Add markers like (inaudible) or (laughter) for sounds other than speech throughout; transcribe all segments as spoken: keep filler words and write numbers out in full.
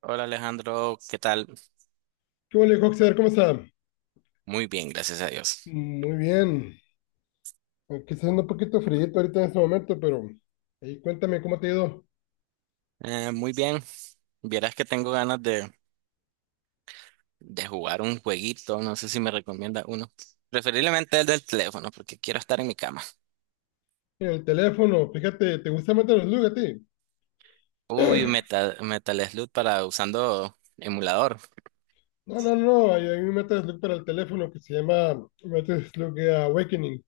Hola Alejandro, ¿qué tal? ¿Qué hubo, Hoxer? ¿Cómo está? Muy bien, gracias a Dios. Muy bien. Aunque está haciendo un poquito frío ahorita en este momento, pero ahí cuéntame cómo te ha ido Eh, muy bien, vieras que tengo ganas de, de jugar un jueguito, no sé si me recomienda uno. Preferiblemente el del teléfono, porque quiero estar en mi cama. en el teléfono. Fíjate, ¿te gusta Metal Slug a ti? Uy, Metal, Metal Slug para usando emulador. No, no, no. Hay, hay un Metal Slug para el teléfono que se llama Metal Slug Awakening.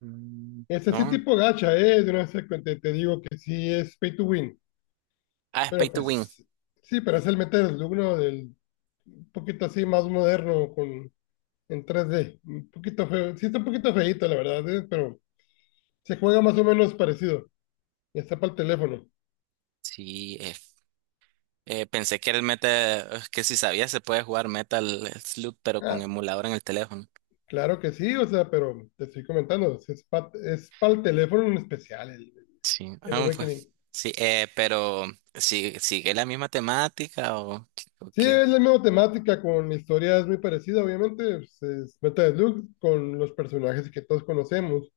Mm, Es así no. tipo gacha, ¿eh? De una vez te, te te digo que sí es pay to win. Ah, es Pay Pero to Win. pues, sí, pero es el Metal Slug, ¿no? Del, un poquito así más moderno, con, en tres d. Un poquito feo. Sí, está un poquito feíto, la verdad, ¿eh? Pero se juega más o menos parecido. Está para el teléfono. Sí, eh, eh, pensé que era el Metal, es que si sabía se puede jugar Metal Slug, pero con Ah, emulador en el teléfono. claro que sí, o sea, pero te estoy comentando, es, es pa- es para el teléfono en especial, el, Sí, el ah, fue. Awakening. Sí, eh, pero ¿sí- sigue la misma temática o, ¿o Sí, qué? es la misma temática, con historias muy parecidas, obviamente, pues, es Beta de Luke, con los personajes que todos conocemos,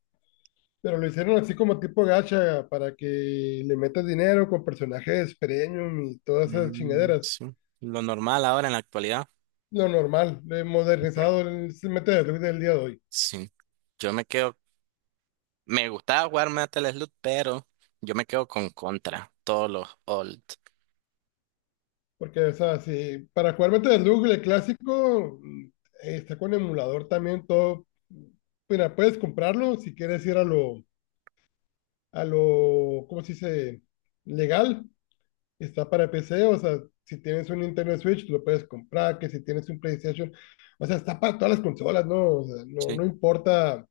pero lo hicieron así como tipo gacha, para que le metas dinero con personajes premium y todas esas Mm, chingaderas. sí, lo normal ahora en la actualidad. Lo normal, lo he modernizado, el Beta de Luke del día de hoy. Sí, yo me quedo, me gustaba jugar Metal Slug, pero yo me quedo con Contra, todos los old. Porque, o sea, si para jugar Battle del Google clásico, mm, eh, está con emulador también todo. Mira, puedes comprarlo si quieres ir a lo, a lo, ¿cómo se dice? Legal. Está para P C, o sea, si tienes un Nintendo Switch, lo puedes comprar, que si tienes un PlayStation, o sea, está para todas las consolas, ¿no? O sea, no, Sí, no importa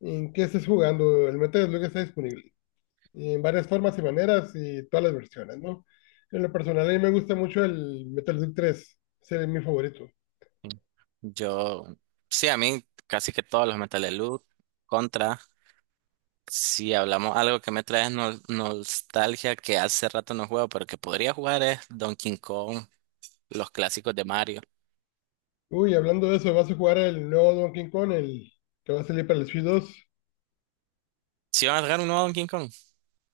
en qué estés jugando, el Metal Slug está disponible y en varias formas y maneras y todas las versiones, ¿no? En lo personal, a mí me gusta mucho el Metal Slug tres, ese es mi favorito. sí. yo, sí, a mí casi que todos los Metal Slug, Contra. Si hablamos algo que me trae nol- nostalgia, que hace rato no juego, pero que podría jugar, es Donkey Kong, los clásicos de Mario. Uy, hablando de eso, ¿vas a jugar el nuevo Donkey Kong, el que va a salir para el Switch dos? ¿Sí van a sacar un nuevo Donkey Kong?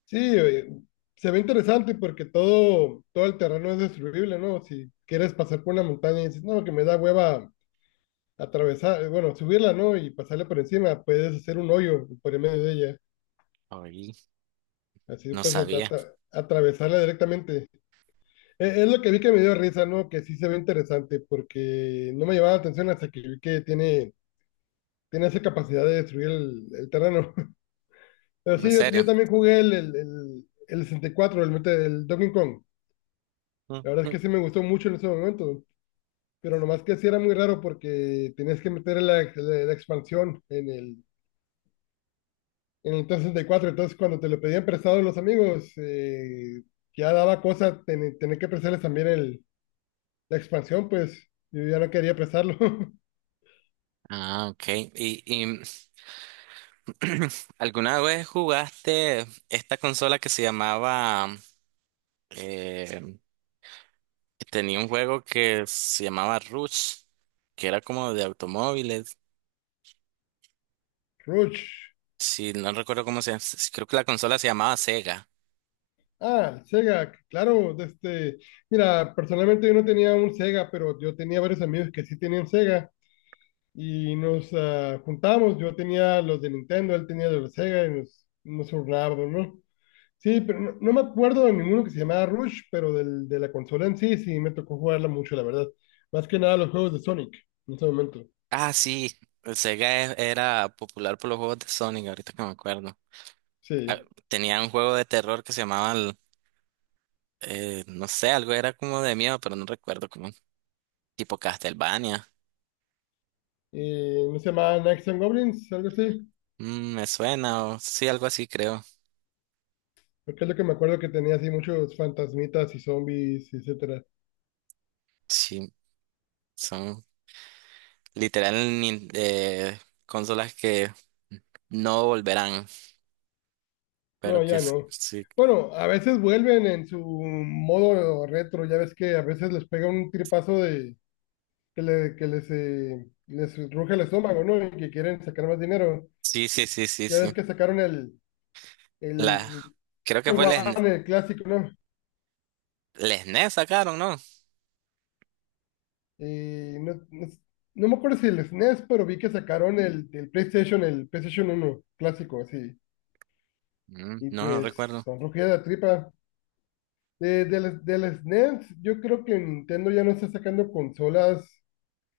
Sí, oye, se ve interesante porque todo, todo el terreno es destruible, ¿no? Si quieres pasar por una montaña y dices, no, que me da hueva atravesar, eh, bueno, subirla, ¿no? Y pasarla por encima, puedes hacer un hoyo por en medio de ella. Ay, Así no puedes atra- sabía. atra- atravesarla directamente. E- Es lo que vi que me dio risa, ¿no? Que sí se ve interesante, porque no me llevaba la atención hasta que vi que tiene, tiene esa capacidad de destruir el, el terreno. (laughs) Pero ¿En sí, yo, yo serio? también jugué el, el, el, el sesenta y cuatro, el, mete- el Donkey Kong. Ujú. La verdad es que sí me gustó mucho en ese momento, pero nomás que sí era muy raro porque tenías que meter la, la- la expansión en el, en el Nintendo sesenta y cuatro. Entonces, cuando te lo pedían prestado los amigos, eh, ya daba cosa ten- tener que prestarles también el, la expansión, pues yo ya no quería prestarlo. (laughs) Ah, ok. ¿Y, y (clears throat) alguna vez jugaste esta consola que se llamaba... eh, tenía un juego que se llamaba Rush, que era como de automóviles. Rush. Sí, no recuerdo cómo se llama. Sí, creo que la consola se llamaba Sega. Ah, el Sega, claro, de este, mira, personalmente yo no tenía un Sega, pero yo tenía varios amigos que sí tenían Sega y nos ah, juntábamos, yo tenía los de Nintendo, él tenía los de Sega y nos, nos turnábamos, ¿no? Sí, pero no, no me acuerdo de ninguno que se llamaba Rush, pero del, de la consola en sí, sí, me tocó jugarla mucho, la verdad. Más que nada los juegos de Sonic en ese momento, Ah, sí. Sega e- era popular por los juegos de Sonic, ahorita que me acuerdo. Ah, sí. tenía un juego de terror que se llamaba... eh, no sé, algo era como de miedo, pero no recuerdo, como tipo Castlevania. Y no se llamaban Knights and Goblins, algo así, Mm, me suena, o sí, algo así creo. porque es lo que me acuerdo que tenía así muchos fantasmitas y zombies, etcétera. Sí, son literal nin- eh, consolas que no volverán, pero No, que ya s- no. sí, Bueno, a veces vuelven en su modo retro, ya ves que a veces les pega un tripazo de que, le- que les, eh, les ruge el estómago, ¿no? Y que quieren sacar más dinero. sí, sí, sí, sí, Ya sí. ves que sacaron el, La, el, creo que fue el S N E S, One, el clásico, ¿no? el S N E S sacaron, ¿no? Eh, no, no s- no me acuerdo si el S N E S, pero vi que sacaron el, el PlayStation, el PlayStation uno clásico, así. Mm, Y no, no pues recuerdo. son rugidas de tripa. De, del, del S N E S, yo creo que Nintendo ya no está sacando consolas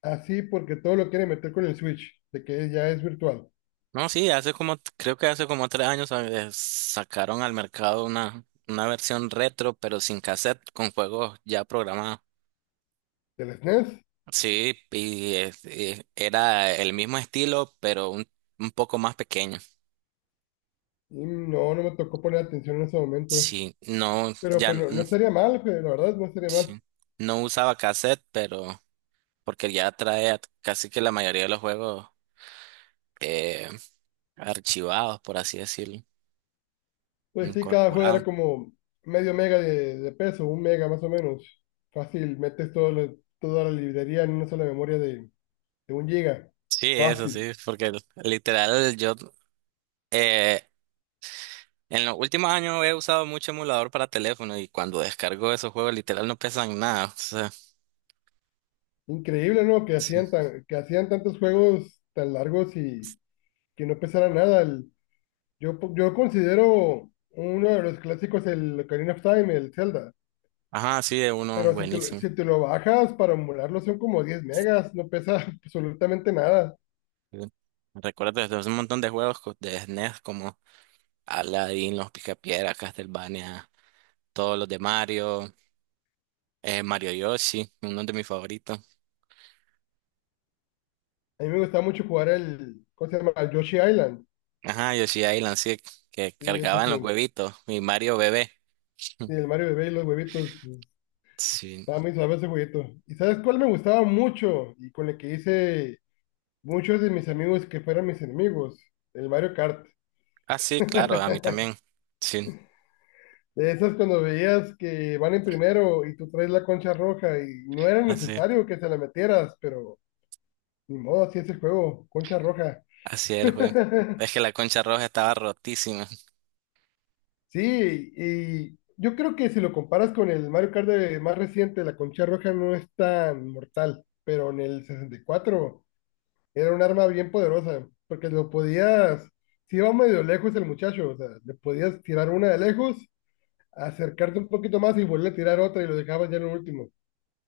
así porque todo lo quiere meter con el Switch, de que ya es virtual. No, sí, hace como, creo que hace como tres años, eh, sacaron al mercado una, una versión retro, pero sin cassette, con juegos ya programados. Del S N E S, Sí, y eh, eh, era el mismo estilo, pero un, un poco más pequeño. y no, no me tocó poner atención en ese momento. Sí, no, Pero ya pues n- no, no sería mal, pues, la verdad, no sería mal. sí, no usaba cassette, pero porque ya trae casi que la mayoría de los juegos, eh, archivados, por así decirlo, Pues sí, cada juego era incorporados. como medio mega de, de peso, un mega más o menos. Fácil, metes todo lo- toda la librería en una sola memoria de, de un giga. Sí, eso sí, Fácil. porque literal yo eh, en los últimos años he usado mucho emulador para teléfono, y cuando descargo esos juegos literal no pesan nada. O sea, Increíble, ¿no? Que sí. hacían tan, que hacían tantos juegos tan largos y que no pesara nada. El, Yo, po- yo considero uno de los clásicos el Ocarina of Time, el Zelda, Ajá, sí, es uno pero si te, lo- buenísimo. si te lo bajas para emularlo son como diez megas, no pesa (laughs) absolutamente nada. Sí. Recuerdo desde un montón de juegos co- de S N E S como Aladdin, Los Picapiedra, Castlevania, todos los de Mario, eh, Mario Yoshi, uno de mis favoritos. A mí me gusta mucho jugar el, ¿cómo se llama? El Yoshi Island. Ajá, Yoshi Island, sí, que Sí, eso es cargaban los un- huevitos, y Mario bebé. sí, el Mario Bebé y los huevitos. Sí. Estaba muy suave ese jueguito. ¿Y sabes cuál me gustaba mucho? Y con el que hice muchos de mis amigos que fueran mis enemigos, el Mario Kart. Ah, sí, claro, a mí (laughs) también. Sí, De esas cuando veías que van en primero y tú traes la concha roja y no era así, necesario que se la metieras, pero ni modo, así es el juego, concha roja. así es el juego. (laughs) Es que la concha roja estaba rotísima. Sí, y yo creo que si lo comparas con el Mario Kart de- más reciente, la concha roja no es tan mortal, pero en el sesenta y cuatro era un arma bien poderosa, porque lo podías, si iba medio lejos el muchacho, o sea, le podías tirar una de lejos, acercarte un poquito más y volver a tirar otra y lo dejabas ya en el último.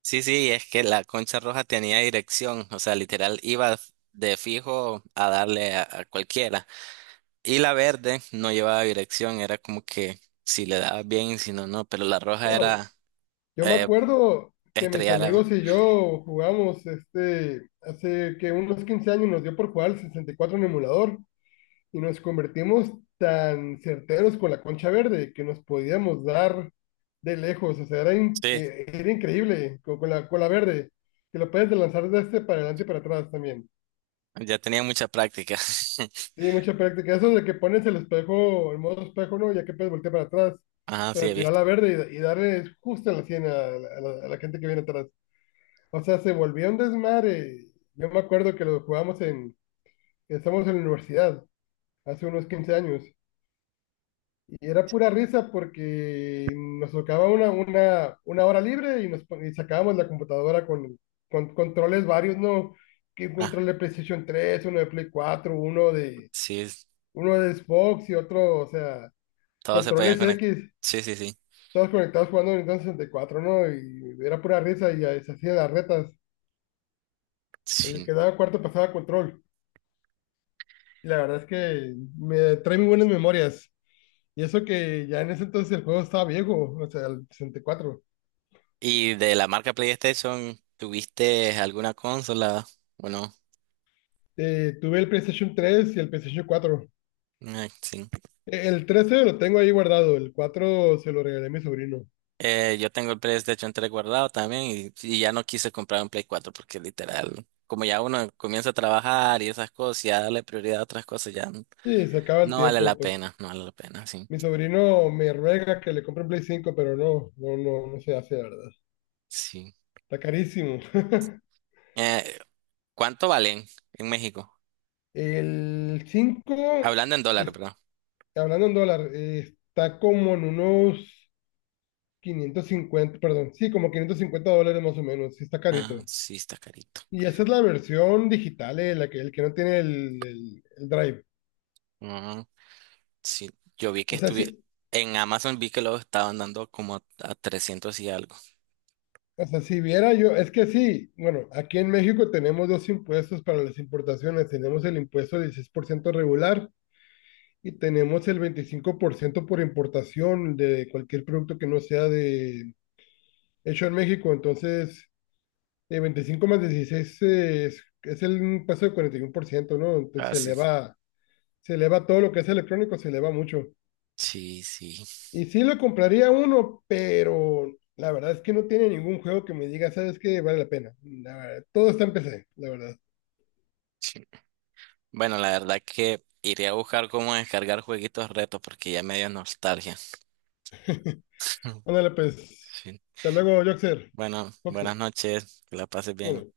Sí, sí, es que la concha roja tenía dirección, o sea, literal, iba de fijo a darle a a cualquiera. Y la verde no llevaba dirección, era como que si le daba bien, si no, no, pero la roja No, era yo me eh, acuerdo que mis estrellada. amigos y yo jugamos este, hace que unos quince años nos dio por jugar al sesenta y cuatro en emulador y nos convertimos tan certeros con la concha verde que nos podíamos dar de lejos, o sea, era, in- Sí, eh, era increíble con, con la, con la verde, que lo puedes lanzar de este para adelante y para atrás también. ya tenía mucha práctica. Sí, mucha práctica, eso de que pones el espejo, el modo espejo, ¿no? Ya que puedes voltear para atrás (laughs) Ajá, sí, para he tirar visto. la verde y, y darle justo en la sien a, la a la- a la gente que viene atrás. O sea, se volvió un desmadre. Yo me acuerdo que lo jugamos en, que estábamos en la universidad, hace unos quince años, y era pura risa porque nos tocaba una, una, una hora libre y, nos, pon- y sacábamos la computadora con, con controles varios, ¿no? Que un Ah, control de PlayStation tres, uno de Play cuatro, uno de, sí, uno de Xbox y otro, o sea, todos se podían controles conectar. X, Sí, sí, sí, todos conectados jugando Nintendo sesenta y cuatro, ¿no? Y era pura risa y ahí se hacían las retas. El sí. que daba cuarto pasaba control. La verdad es que me trae muy buenas memorias. Y eso que ya en ese entonces el juego estaba viejo, o sea, el sesenta y cuatro. ¿Y de la marca PlayStation, tuviste alguna consola? Bueno, Eh, tuve el PlayStation tres y el PlayStation cuatro. sí. Eh, El trece lo tengo ahí guardado, el cuatro se lo regalé a mi sobrino. Eh, yo tengo el PlayStation tres guardado también, y, y ya no quise comprar un Play cuatro, porque literal, como ya uno comienza a trabajar y esas cosas, ya darle prioridad a otras cosas, ya. Sí, se acaba el No vale tiempo, la pues. pena, no vale la pena, sí. Mi sobrino me ruega que le compre un Play cinco, pero no, no, no, no se hace, la verdad. Sí. Está carísimo. (laughs) Eh, ¿cuánto valen en México? El cinco Hablando en dólar, es- bro. hablando en dólar, eh, está como en unos quinientos cincuenta, perdón, sí, como quinientos cincuenta dólares más o menos, sí está Ah, carito. sí, está carito. Y esa es la versión digital, eh, la que, el que no tiene el, el- el Drive. Ah, sí, yo vi que O sea, estuve sí, en Amazon, vi que lo estaban dando como a trescientos y algo. o sea, si viera yo, es que sí, bueno, aquí en México tenemos dos impuestos para las importaciones. Tenemos el impuesto del dieciséis por ciento regular y tenemos el veinticinco por ciento por importación de cualquier producto que no sea de hecho en México. Entonces, eh, veinticinco más dieciséis es, es el impuesto del cuarenta y uno por ciento, ¿no? Entonces se Así. eleva. Se le va todo lo que es electrónico, se le va mucho. Sí, sí, sí. Y sí le compraría uno, pero la verdad es que no tiene ningún juego que me diga, ¿sabes qué? Vale la pena. La verdad, todo está en P C, la verdad. Bueno, la verdad que iré a buscar cómo descargar jueguitos retos porque ya me dio nostalgia. (laughs) Ándale, pues. Sí. Hasta luego, Joxer. Bueno, Joxer. buenas noches, que la pases bien. Dale.